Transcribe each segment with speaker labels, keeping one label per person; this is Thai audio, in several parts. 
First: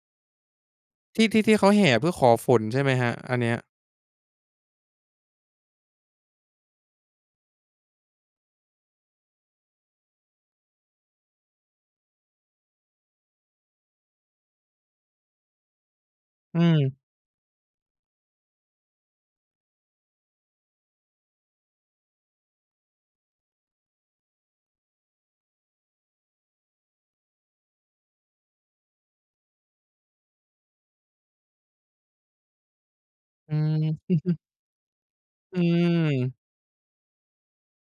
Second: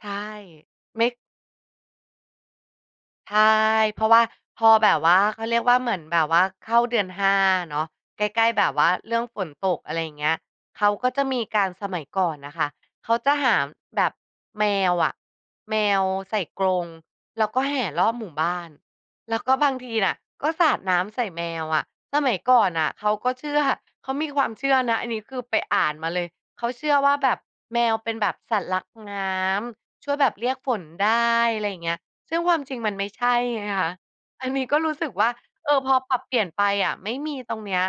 Speaker 1: ใช่ ไม่
Speaker 2: ที่ ที่ ที่เขาแห่เพื่อขอฝนใช่ไหมครับ
Speaker 1: ใ
Speaker 2: อ
Speaker 1: ช
Speaker 2: ั
Speaker 1: ่
Speaker 2: นเนี้ย?
Speaker 1: เพราะว่า พอแบบว่า เขาเรียกว่า เหมือนแบบว่า เข้าเดือน 5 เนาะ ใกล้ ๆ แบบว่าเรื่องฝนตก อะไรเงี้ย เขาก็จะมีการ สมัยก่อนน่ะค่ะเขาจะหาแบบแมวอะ แมวใส่
Speaker 2: อื
Speaker 1: กรง
Speaker 2: ม
Speaker 1: แล้วก็แห่รอบหมู่บ้าน แล้วก็บางทีอะก็สาดน้ำใส่แมวอะ สมัยก่อนน่ะเขาก็เชื่อ เขามีความเชื่อนะ อันนี้คือไปอ่านมาเลย เขาเชื่อว่า แบบแมวเป็นแบบสัตว์รักน้ำ ช่วยแบบเรียกฝนได้ ไรอย่างเงี้ย ซึ่งความจริงมันไม่ใช่
Speaker 2: อื
Speaker 1: ไงคะ
Speaker 2: ม
Speaker 1: อันนี้ก็รู้สึกว่า
Speaker 2: อื
Speaker 1: เออ พอปรับเป
Speaker 2: ม
Speaker 1: ลี่ยนไปอะไม่มีตรงเนี้ย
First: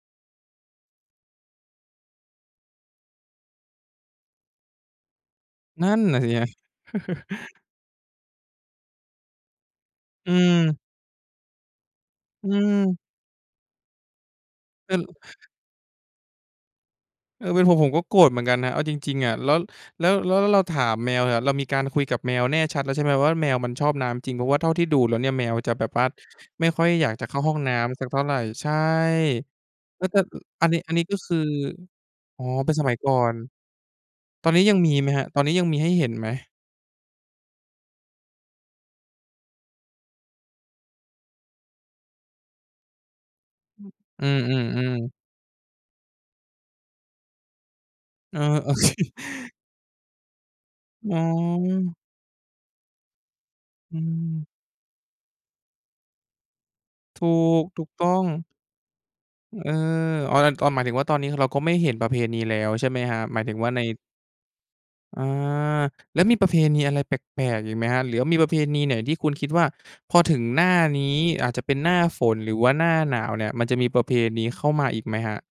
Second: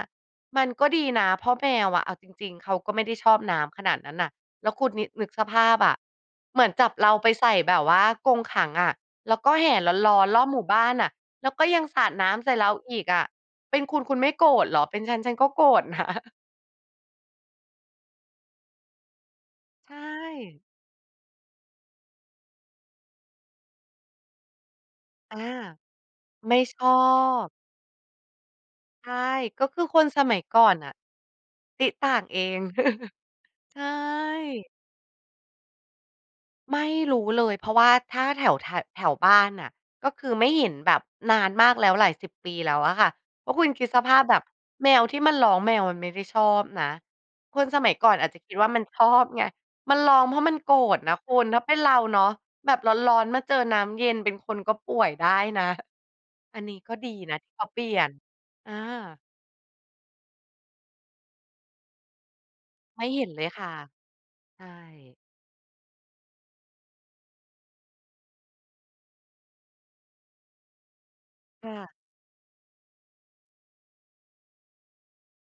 Speaker 1: มันก็ดีนะ เพราะแมวอะ เอาจริง ๆ เขาก็ไม่ได้ชอบน้ำขนาดนั้นน่ะ แล้วคุณนิ นึกสภาพ
Speaker 2: นั
Speaker 1: อ
Speaker 2: ่
Speaker 1: ะ
Speaker 2: นน่ะสิครับ
Speaker 1: เหมือนจับเราไปใส่แบบว่ากรงขังอะ แล้วก็แห่ร้อน
Speaker 2: อื
Speaker 1: ๆ รอบหมู่บ
Speaker 2: ม
Speaker 1: ้านน่ะ แล้วก็ยังสาดน้
Speaker 2: อ
Speaker 1: ำ
Speaker 2: ื
Speaker 1: ใส่เราอ
Speaker 2: ม
Speaker 1: ีกอะ เป็นคุณคุณไม่โกรธเหรอ
Speaker 2: เป
Speaker 1: เ
Speaker 2: ็
Speaker 1: ป็
Speaker 2: น
Speaker 1: นฉันฉันก็โกรธ นะ
Speaker 2: เออ เป็นผมผมก็โกรธเหมือนกันนะ เอาจริง ๆ อะ แล้ว
Speaker 1: ใช
Speaker 2: แล้ว แล้วเรา
Speaker 1: ่
Speaker 2: ถามแมวอะ เรามีการคุยกับแมวแน่ชัดแล้วใช่ไหมว่า แมวมันชอบน้ำจริง เพราะว่าเท่าที่ดูแล้วเนี่ย
Speaker 1: อา
Speaker 2: แมวจะแบบว่า
Speaker 1: ไม่
Speaker 2: ไม่
Speaker 1: ช
Speaker 2: ค่อย
Speaker 1: อ
Speaker 2: อยากจะเข้าห
Speaker 1: บ
Speaker 2: ้องน้ำสักเท่าไร ใช่
Speaker 1: ใช่ ก็คือค
Speaker 2: แล้
Speaker 1: น
Speaker 2: วก็
Speaker 1: สม
Speaker 2: อ
Speaker 1: ัยก่
Speaker 2: อ
Speaker 1: อ
Speaker 2: ันน
Speaker 1: น
Speaker 2: ี้
Speaker 1: น
Speaker 2: อ
Speaker 1: ่
Speaker 2: ั
Speaker 1: ะ
Speaker 2: นนี้ก็คือ
Speaker 1: ติ๊งต่างเอ
Speaker 2: อ๋อ
Speaker 1: ง
Speaker 2: เป็นสมัยก่อน
Speaker 1: ใช่
Speaker 2: ตอนนี้ยังมีไหมครับ ตอนนี้ยังมีให้เห็นไหม?
Speaker 1: ไม่รู้เลย เพราะว่าถ้าแถว ถ แถวบ้านน่ะก็คือไม่เห็นแบบนานมากแล้ว หลาย 10 ปีแล้วอะค่ะ ก็คุณคิดสภาพ
Speaker 2: อื
Speaker 1: แบบแม
Speaker 2: อ
Speaker 1: ว
Speaker 2: ๆ ๆ
Speaker 1: ที่มันร้อง แมวมันไม่ได้ชอบนะ คนสมัยก่อนอาจ
Speaker 2: เอ
Speaker 1: จะ
Speaker 2: อ
Speaker 1: คิดว่
Speaker 2: โ
Speaker 1: า
Speaker 2: อ
Speaker 1: มัน
Speaker 2: เค
Speaker 1: ชอบไง มันร้องเพราะมันโกรธน
Speaker 2: อ๋
Speaker 1: ะ
Speaker 2: อ
Speaker 1: คุณ ถ้าเป็นเราเนาะ แบบร้อน ๆ มาเจอน้
Speaker 2: อื
Speaker 1: ำเย็น เป็น
Speaker 2: ม
Speaker 1: คนก็ป่วยได้นะ ห อันนี้ก็ดี
Speaker 2: ถู
Speaker 1: นะที่เข
Speaker 2: ก
Speaker 1: าเป
Speaker 2: ถู
Speaker 1: ลี
Speaker 2: ก
Speaker 1: ่ย
Speaker 2: ต้
Speaker 1: น
Speaker 2: อง
Speaker 1: อา
Speaker 2: เออ อ๋อ แต่ตอน หมายถึงว่าตอนนี้คือเราก็ไม่เห็นประเพณีแล้ว ใช่ไหม
Speaker 1: ไม่
Speaker 2: ครั
Speaker 1: เห
Speaker 2: บ?
Speaker 1: ็น
Speaker 2: หม
Speaker 1: เ
Speaker 2: า
Speaker 1: ล
Speaker 2: ยถ
Speaker 1: ย
Speaker 2: ึง
Speaker 1: ค
Speaker 2: ว่
Speaker 1: ่
Speaker 2: า
Speaker 1: ะ
Speaker 2: ใน
Speaker 1: ใช่
Speaker 2: อา แล้วมีประเพณีอะไรแปลก ๆ อีกไหมครับ? หรือมีประเพณีไหนที่คุณคิดว่า พอถึงหน้านี้ อาจจะ
Speaker 1: ค
Speaker 2: เป
Speaker 1: ่
Speaker 2: ็น
Speaker 1: ะ
Speaker 2: หน้าฝน หรือว่าหน้าหนาวเนี่ย มันจะมีประเพณีเข้ามาอีกไหมครับ?